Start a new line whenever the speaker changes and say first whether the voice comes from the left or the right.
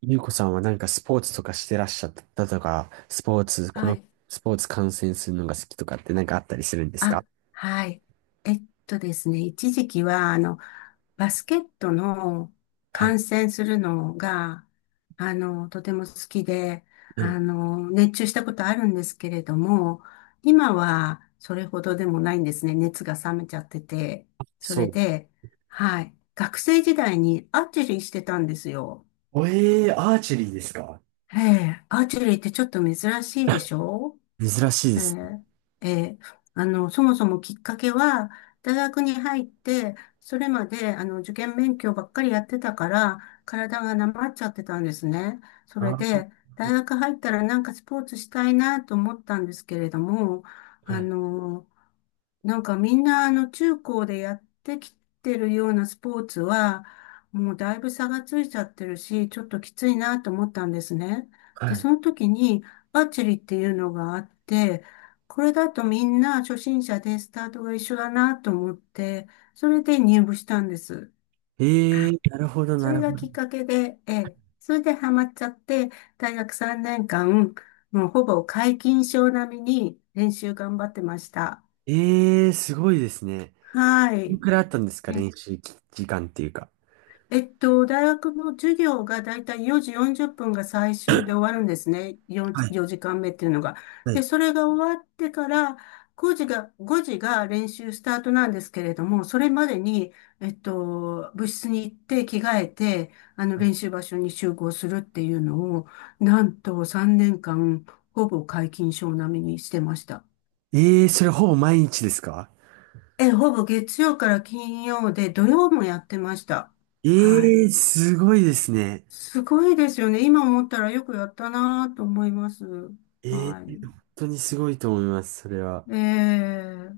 right: ゆうこさんはなんかスポーツとかしてらっしゃったとか、スポーツ、こ
left: は
right: の
left: い。
right: スポーツ観戦するのが好きとかってなんかあったりするんですか？
left: あ、はい。ですね、一時期は、バスケットの
right: はい。
left: 観戦するのが、とても好きで、
right: うん。
left: 熱中したことあるんですけれども、今はそれほどでもないんですね。熱が冷めちゃってて。そ
right: そ
left: れ
right: う。
left: で、はい。学生時代にアーチェリーしてたんですよ。
right: おえー、アーチェリーですか？
left: ええ、アーチェリーってちょっと珍しいでしょ？
right: 珍しいで
left: え
right: すね。
left: え、えーそもそもきっかけは、大学に入って、それまで、受験勉強ばっかりやってたから、体がなまっちゃってたんですね。そ
right: あ
left: れ
right: ー、なる
left: で、
right: ほ
left: 大
right: ど。
left: 学入ったらなんかスポーツしたいなと思ったんですけれども、
right: う
left: あ
right: ん。
left: の、なんかみんな中高でやってきてるようなスポーツは、もうだいぶ差がついちゃってるし、ちょっときついなと思ったんですね。で、
right: は
left: その時にアーチェリーっていうのがあって、これだとみんな初心者でスタートが一緒だなと思って、それで入部したんです。
right: い。
left: はい。
right: なるほど、
left: そ
right: な
left: れ
right: るほ
left: がきっ
right: ど。
left: かけで、ええ、それでハマっちゃって、大学3年間、もうほぼ皆勤賞並みに練習頑張ってました。
right: すごいですね。
left: は
right: い
left: い。
right: くらいあったんですか、練習時間っていうか。
left: 大学の授業がだいたい4時40分が最終で終わるんですね。
right: はい。
left: 4時間目っていうのが。
right: は
left: で、
right: い。
left: それが終わってから、9時が、5時が練習スタートなんですけれども、それまでに、部室に行って着替えて、練習場所に集合するっていうのを、なんと3年間、ほぼ皆勤賞並みにしてました。
right: それほぼ毎日ですか？
left: え、ほぼ月曜から金曜で、土曜もやってました。
right: え
left: はい。
right: すごいですね。
left: すごいですよね。今思ったらよくやったなと思います。はい。
right: 本当にすごいと思います、それは。
left: ええ。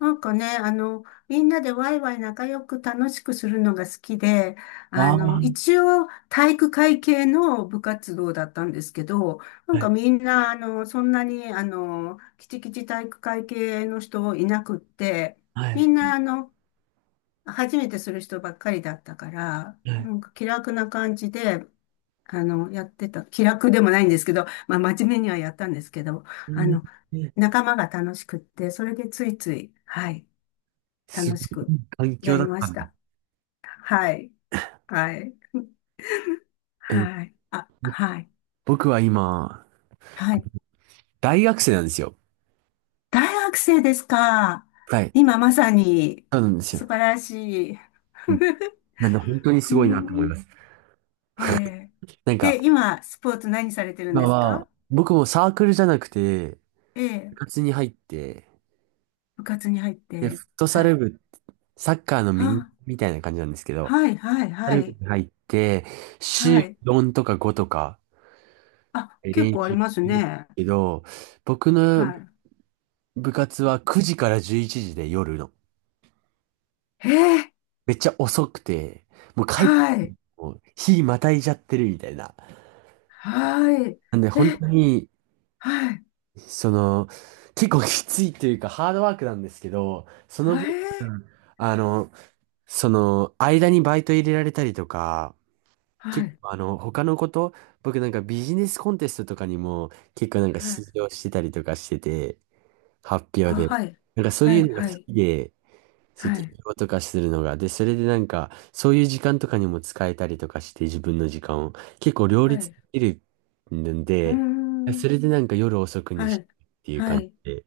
left: なんかね、みんなでワイワイ仲良く楽しくするのが好きで、
right: ああ。は
left: 一応体育会系の部活動だったんですけど、なん
right: い
left: かみんな、そんなに、きちきち体育会系の人いなくって、
right: は
left: み
right: い。
left: んな、初めてする人ばっかりだったから、
right: は
left: な
right: い。
left: んか気楽な感じで、やってた、気楽でもないんですけど、まあ、真面目にはやったんですけど、
right: え
left: あ
right: ー
left: の、
right: えー
left: 仲間が楽しくって、それでついつい、はい、
right: す
left: 楽
right: ご
left: しく
right: い環
left: や
right: 境だ
left: り
right: っ
left: ま
right: た
left: し
right: んで。
left: た。はい、はい、
right: えー
left: はい、あ、
right: ぼ
left: はい、
right: 僕は今、
left: はい。
right: 大学生なんですよ。
left: 大学生ですか？
right: はい。
left: 今まさに、
right: そうなんですよ。
left: 素晴らしい。
right: うん。なんで本当に す
left: う
right: ごいなと思い
left: ん、
right: ます。
left: ええ。
right: なんか、
left: で、今、スポーツ何されてるん
right: 今
left: ですか？
right: は、僕もサークルじゃなくて、部
left: ええ。
right: 活に入って、
left: 部活に入っ
right: で、フ
left: て、
right: ットサ
left: は
right: ル
left: い。
right: 部、サッカーのミニ
left: あ、
right: みたいな感じなんですけど、
left: はい、はい、
right: フットサ
left: は
right: ル部
left: い、
right: に入って、
left: は
right: 週
left: い。
right: 4とか5とか
left: あ、結
right: 練
left: 構あ
right: 習
left: り
right: し
left: ます
right: てる
left: ね。
right: けど、僕の
left: は
right: 部活は9時から11時で、夜の。
left: い。えー、
right: めっちゃ遅くて、もう帰って
left: はい。
right: も日またいじゃってるみたいな。
left: はい。
right: なんで
left: え、
right: 本当に、
left: はい。
right: その、結構きついというかハードワークなんですけど、その
left: は
right: 分、
left: い。
right: あの、その、間にバイト入れられたりとか、
left: は
right: 結
left: い。
right: 構あの、他のこと、僕なんかビジネスコンテストとかにも結構なんか
left: はい。
right: 出場してたりとかしてて、発表
left: あ、
right: で。
left: はい。
right: なんかそう
left: は
right: いう
left: い。
right: のが好
left: はい。
right: きで、
left: は
right: 式
left: い。
right: 場とかするのが。で、それでなんか、そういう時間とかにも使えたりとかして、自分の時間を。結構両
left: は
right: 立
left: い。
right: できるん
left: うー
right: で、
left: ん。
right: それでなんか夜遅くに
left: は
right: して
left: い。
right: っていう
left: は
right: 感じ
left: い。
right: で。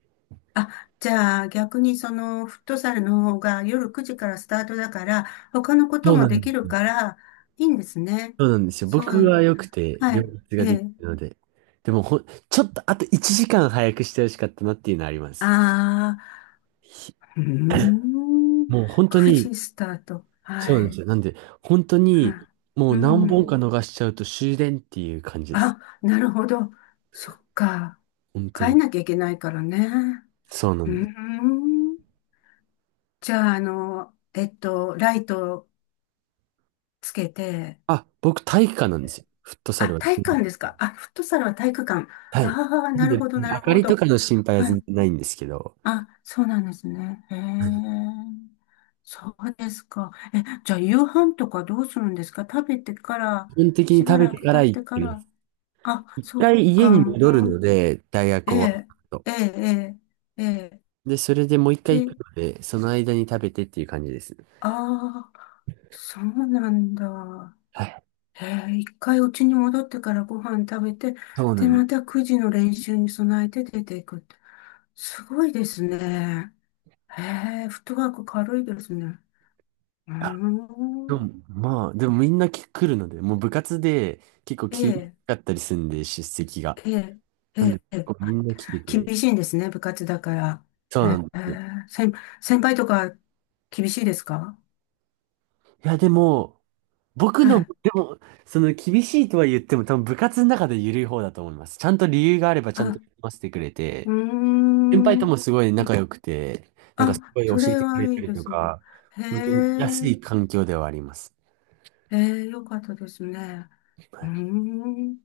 left: あ、じゃあ逆にそのフットサルの方が夜9時からスタートだから、他のこと
right: そう
left: も
right: な
left: で
right: んで
left: き
right: す
left: る
right: よ。
left: から、いいんですね。
right: そうなんですよ。
left: そ
right: 僕
left: う。
right: は良くて、
left: は
right: 両
left: い。
right: 立
left: え
right: ができ
left: え。
right: るので。でもちょっとあと1時間早くしてほしかったなっていうのはあります。
left: ああ、
right: ひ
left: うーん。
right: もう本当
left: 9
right: に、
left: 時スタート。
right: そう
left: は
right: なんです
left: い。
right: よ。なんで、本当
left: は
right: に、も
left: い。
right: う
left: う
right: 何本か
left: ん。
right: 逃しちゃうと終電っていう感じです。
left: あ、なるほど。そっか。
right: 本当
left: 変え
right: に。
left: なきゃいけないからね。
right: そうな
left: う
right: んです。
left: ん。じゃあ、ライトつけて、
right: あ、僕体育館なんですよ。フットサ
left: あ、
right: ルは。
left: 体育館ですか。あ、フットサルは体育館。
right: はい。
left: ああ、
right: なん
left: なる
right: で、
left: ほど、
right: 明
left: なる
right: か
left: ほ
right: りと
left: ど。
right: かの心配は
left: は
right: 全
left: い。
right: 然ないんですけど、
left: あ、そうなんですね。へえ。そうですか。え、じゃあ、夕飯とかどうするんですか？食べてから、
right: 基本的に
left: し
right: 食
left: ば
right: べ
left: ら
right: て
left: く
right: か
left: 経
right: ら
left: っ
right: 行っ
left: てか
right: てま
left: ら。
right: す。
left: あ、
right: 一
left: そっ
right: 回家
left: か。
right: に
left: う
right: 戻るの
left: ん。
right: で、大
left: え
right: 学終わ
left: え、
right: ると。
left: ええ、ええ、ええ。
right: で、それでもう一回行
left: で、
right: くので、その間に食べてっていう感じですね。
left: ああ、そうなんだ。
right: はい。
left: ええ、一回うちに戻ってからご飯食べて、
right: そうな
left: で、
right: ん
left: また9時の練習に備えて出ていくって。すごいですね。ええ、フットワーク軽いですね。うー
right: だ。で
left: ん。
right: も、まあ、でもみんな来るので、もう部活で結構
left: え
right: 厳し
left: え、
right: かったりするんで、出席が。
left: ええ、え
right: なんで、
left: え、え
right: 結
left: え。
right: 構み
left: あ、
right: んな来てく
left: 厳
right: れる。
left: しいんですね、部活だから。
right: そうな
left: え
right: んですよ。
left: え、先輩とか厳しいですか？
right: いや、でも、僕
left: は
right: の、で
left: い。
right: も、その厳しいとは言っても、多分部活の中で緩い方だと思います。ちゃんと理由があればちゃん
left: あ、
right: と読ませてくれ
left: うー
right: て、先輩とも
left: ん。
right: すごい仲良くて、なんかす
left: あ、
right: ごい教
left: そ
right: え
left: れ
right: てく
left: は
right: れ
left: い
right: た
left: い
right: り
left: で
right: と
left: すね。
right: か、
left: へ
right: 本当に安
left: え、
right: い環境ではあります。
left: へえ、よかったですね。
right: は
left: うー
right: い。
left: ん。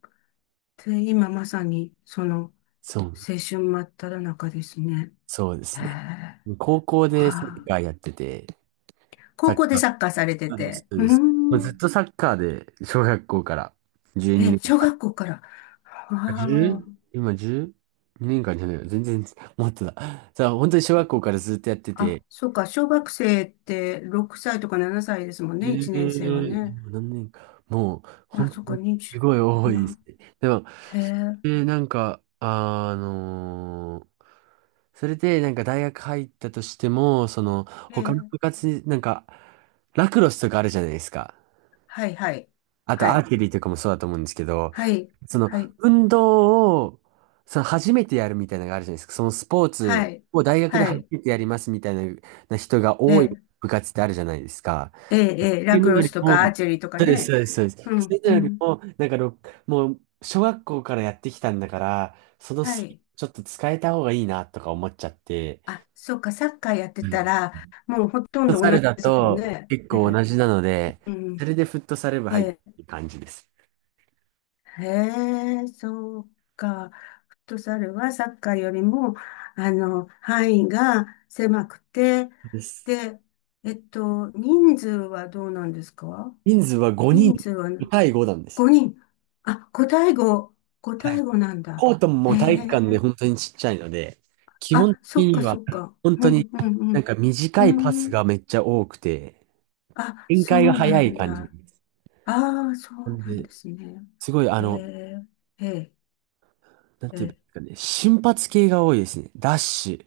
left: で、今まさに、その、
right: そう、
left: 青春真っただ中ですね。
right: そうで
left: へ
right: すね。
left: え、
right: 高校でサ
left: は
right: ッ
left: あ。
right: カーやってて、サ
left: 高
right: ッ
left: 校で
right: カー、
left: サッカーされて
right: そうです、
left: て。
right: そう
left: う
right: で
left: ー
right: す。もうず
left: ん。
right: っとサッカーで、小学校から12
left: え、
right: 年
left: 小学校から。
right: 間。
left: は
right: 1、今 10? 2年間じゃないよ。全然、もっとだ。さあ、本当に小学校からずっとやって
left: あ。あ、
right: て、
left: そうか。小学生って6歳とか7歳ですもん
right: え
left: ね。1年生は
right: え
left: ね。
right: 今何年か。もう、
left: あ、
right: 本
left: そっ
right: 当
left: か、
right: に、す
left: 20、
right: ごい多いで
left: 今。
right: すね。でも、
left: へえ。
right: なんか、それで、なんか大学入ったとしても、その、
left: へ
right: 他の
left: え。
right: 部活に、なんか、ラクロスとかあるじゃないですか。
left: はい、はい、
right: あと、
left: は
right: アー
left: い、
right: チェリーとかもそうだと思うんですけど、
left: はい、
right: その、
left: はい、
right: 運動を、その、初めてやるみたいなのがあるじゃないですか。その、スポー
left: は
right: ツ
left: い、
right: を大学で
left: は
right: 初
left: い、
right: めてやりますみたいな人が
left: え
right: 多い
left: え、
right: 部活ってあるじゃないですか。
left: ええ、ええ
right: ってい
left: ラ
right: うの
left: ク
right: よ
left: ロス
right: り
left: と
right: も、
left: かアーチェリーとか
right: そうです、そ
left: ね。
right: うです、そうで
left: う
right: す。そ
left: ん、う
right: れより
left: ん、
right: も、なんかろ、もう、小学校からやってきたんだから、その
left: は
right: スキル
left: い。
right: ちょっと使えた方がいいなとか思っちゃって。
left: あ、そうか、サッカーやって
right: う
left: た
right: ん。
left: ら、もうほとん
right: フット
left: ど
right: サ
left: 同
right: ル
left: じ
right: だ
left: ですもん
right: と
left: ね。
right: 結
left: え
right: 構同
left: え、
right: じなので、
left: う
right: そ
left: ん、
right: れでフットサル部
left: え
right: 入って
left: え、
right: る感じです。
left: へえ、そうか。フットサルはサッカーよりも、範囲が狭くて、
right: そうです。
left: で、人数はどうなんですか？
right: 人数は5人、
left: 人数は、
right: 5対5なんですよ。
left: 5人。あ、五対5。五
right: はい。
left: 対5なんだ。
right: コートもも
left: へ
right: う体育館で
left: え。
right: 本当にちっちゃいので、基本
left: あ、そ
right: 的
left: っ
right: に
left: か
right: は
left: そっか。
right: 本
left: う
right: 当に
left: ん、う
right: なん
left: ん、
right: か
left: う
right: 短いパ
left: ん。うー
right: ス
left: ん。
right: がめっちゃ多くて、
left: あ、
right: 展
left: そ
right: 開が
left: う
right: 早
left: な
right: い
left: ん
right: 感じで
left: だ。
right: す。
left: ああ、そ
right: な
left: う
right: ん
left: なん
right: で、
left: ですね。
right: すごい、あ
left: へ
right: の、
left: え、ええ、
right: なん
left: え
right: ていう
left: え。
right: かね、瞬発系が多いですね。ダッシュ、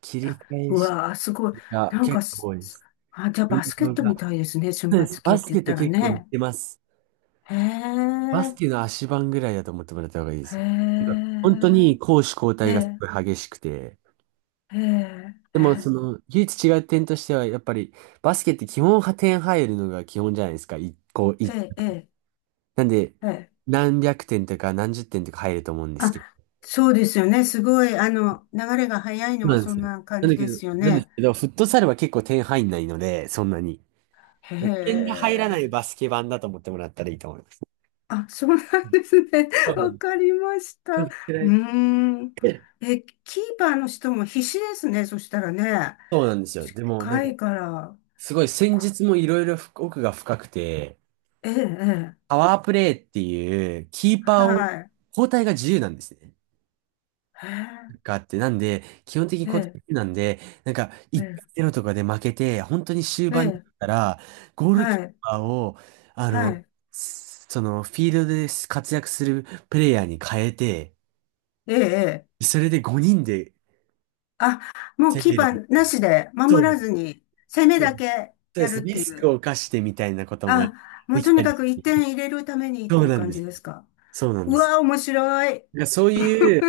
right: 切り
left: だ
right: 返
left: う
right: し
left: わあ、すごい。
right: が
left: なん
right: 結
left: か
right: 構
left: す、
right: 多いで
left: す
right: す。
left: あ、じゃあ
right: 運
left: バスケッ
right: 動
left: トみ
right: が。
left: たいですね。瞬
right: そうです。
left: 発系
right: バ
left: っ
right: ス
left: て言
right: ケ
left: っ
right: と
left: たら
right: 結構似
left: ね。
right: てます。
left: へ
right: バス
left: え、
right: ケの足盤ぐらいだと思ってもらった方がいいで
left: へ
right: す。今本当に
left: え、
right: 攻守交
left: え
right: 代がす
left: え、
right: ごい激しくて、
left: ええ、
right: で
left: え
right: も
left: え、
right: その、唯一違う点としては、やっぱりバスケって基本は点入るのが基本じゃないですか。一個、一。
left: ええ、
right: なんで、
left: ええ。
right: 何百点とか何十点とか入ると思うんですけど、
left: あ、そうですよね。すごい、流れが
right: そ
left: 早い
right: う
left: のは
right: なんで
left: そ
right: す
left: ん
right: よ。
left: な感じですよ
right: なんです
left: ね。
right: けど、フットサルは結構点入んないので、そんなに。
left: へ
right: 点が入らないバ
left: え。
right: スケ版だと思ってもらったらいいと思います。
left: あ、そうなんですね。
right: 多
left: わ
right: 分
left: かりました。うー
right: 嫌
left: ん。
right: い
left: え、キーパーの人も必死ですね。そしたらね。
right: そうなんですよ。でも、なん
left: 近
right: か、
left: いから。
right: すごい戦
left: こ
right: 術もいろいろ奥が深くて、
left: ええ、ええ、
right: パワープレイっていう、キーパーを、
left: はい。
right: 交代が自由なんですね。
left: へ
right: があって、なんで、基本的に固定
left: え、
right: なんで、なんか、
left: ええ、
right: 1-0とかで負けて、本当に終
left: え
right: 盤にな
left: え、ええ。
right: ったら、ゴール
left: は
right: キー
left: い、
right: パーを、あ
left: は
right: の、
left: い。
right: その、フィールドで活躍するプレイヤーに変えて、
left: ええ、ええ。
right: それで5人で
left: あ、もう
right: 攻
left: キー
right: め
left: パ
right: る。
left: ーなしで
right: そ
left: 守
right: うで
left: ら
right: す。
left: ずに攻め
right: そう
left: だけ
right: で
left: やる
right: す。
left: っ
right: リ
left: てい
right: スク
left: う。
right: を冒してみたいなことも
left: あ、も
right: で
left: う
right: き
left: とに
right: たり
left: か
right: し
left: く一
right: て。
left: 点入れるためにっ
right: そ
left: て
right: う
left: いう
right: なん
left: 感
right: で
left: じ
right: す。
left: ですか？
right: そうなんで
left: う
right: す。
left: わ、面白い。
right: なんからそう いう、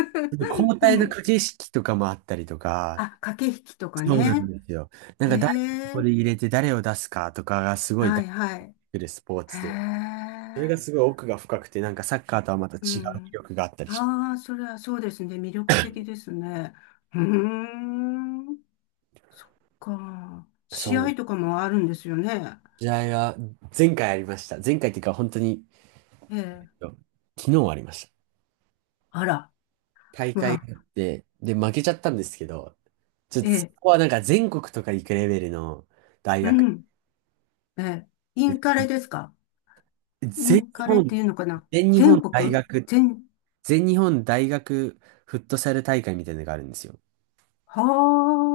right: 交
left: う
right: 代の
left: ん。
right: 駆け引きとかもあったりとか、
left: あ、駆け引きとか
right: そうなん
left: ね。
right: ですよ。なん
left: へ
right: か誰をここ
left: え。
right: で入れて誰を出すかとかがすごい
left: は
right: 大
left: い
right: 事になっ
left: は
right: て
left: い。
right: くるスポー
left: へ
right: ツで、それが
left: え。
right: すごい奥が深くて、なんかサッカーとはまた違う
left: う
right: 魅
left: ん。
right: 力があったりし
left: ああ、それはそうですね。魅力的ですね。うーん。か。
right: ます。
left: 試
right: そ
left: 合
right: う。
left: とかもあるんですよね？
right: 試合が前回ありました。前回っていうか本当に
left: ええ。
right: 昨日ありました。
left: あら。
right: 大会が
left: わ。
right: あって、で、負けちゃったんですけど、ちょっ
left: え
right: とそ
left: え。
right: こはなんか全国とか行くレベルの大
left: う
right: 学。
left: ん。ええ。イ
right: で、
left: ンカレですか？イ
right: 全
left: ン
right: 日
left: カレっ
right: 本、
left: ていうのかな？
right: 全日
left: 全
right: 本大
left: 国、
right: 学、
left: 全、
right: 全日本大学フットサル大会みたいなのがあるんですよ。
left: は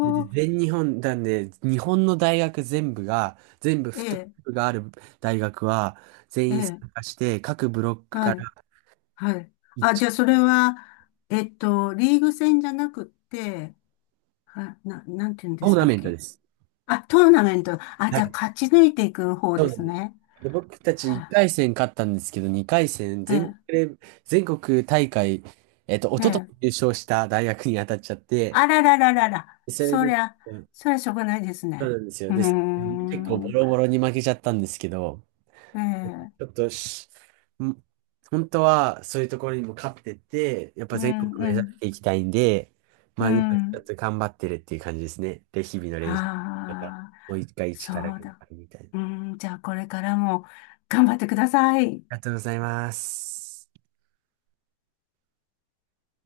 right: で
left: あ、
right: 全日本なんで、日本の大学全部が、全部
left: え
right: フットサ
left: え、
right: ルがある大学は、全
left: え
right: 員
left: え、
right: 参加して、各ブロック
left: は
right: から
left: い、はい。あ、じ
right: 1、
left: ゃあそれは、リーグ戦じゃなくって、なんて言うんで
right: ト
left: し
right: ーナ
left: たっ
right: メントで
left: け？
right: す。
left: あ、トーナメント。あ、
right: は
left: じゃあ
right: い。
left: 勝ち抜いていく方ですね。
right: で、僕たち
left: は
right: 1回戦勝ったんですけど、2回戦、
left: あ、え
right: 全国大会、
left: え、
right: 一
left: え
right: 昨
left: え。
right: 年優勝した大学に当たっちゃって、
left: あららららら。
right: でそれ
left: そり
right: で、
left: ゃ、
right: うん、
left: そりゃしょうがないです
right: そう
left: ね。
right: なんですよ。
left: うー
right: で、結構ボ
left: ん、
right: ロボロに負けちゃったんですけど、
left: ええ、
right: ちょっとし、ん本当はそういうところにも勝ってって、やっ
left: う
right: ぱ全国
left: ん、う
right: 目指
left: ん、
right: していきたいんで、ま
left: う
right: あ今ちょ
left: ん。
right: っと頑張ってるっていう感じですね。で、日々の練習。また、
left: はあ。
right: もう一回
left: そ
right: 力が
left: うだ。
right: あるみたいな。あ
left: うん、じゃあこれからも頑張ってください。
right: りがとうございます。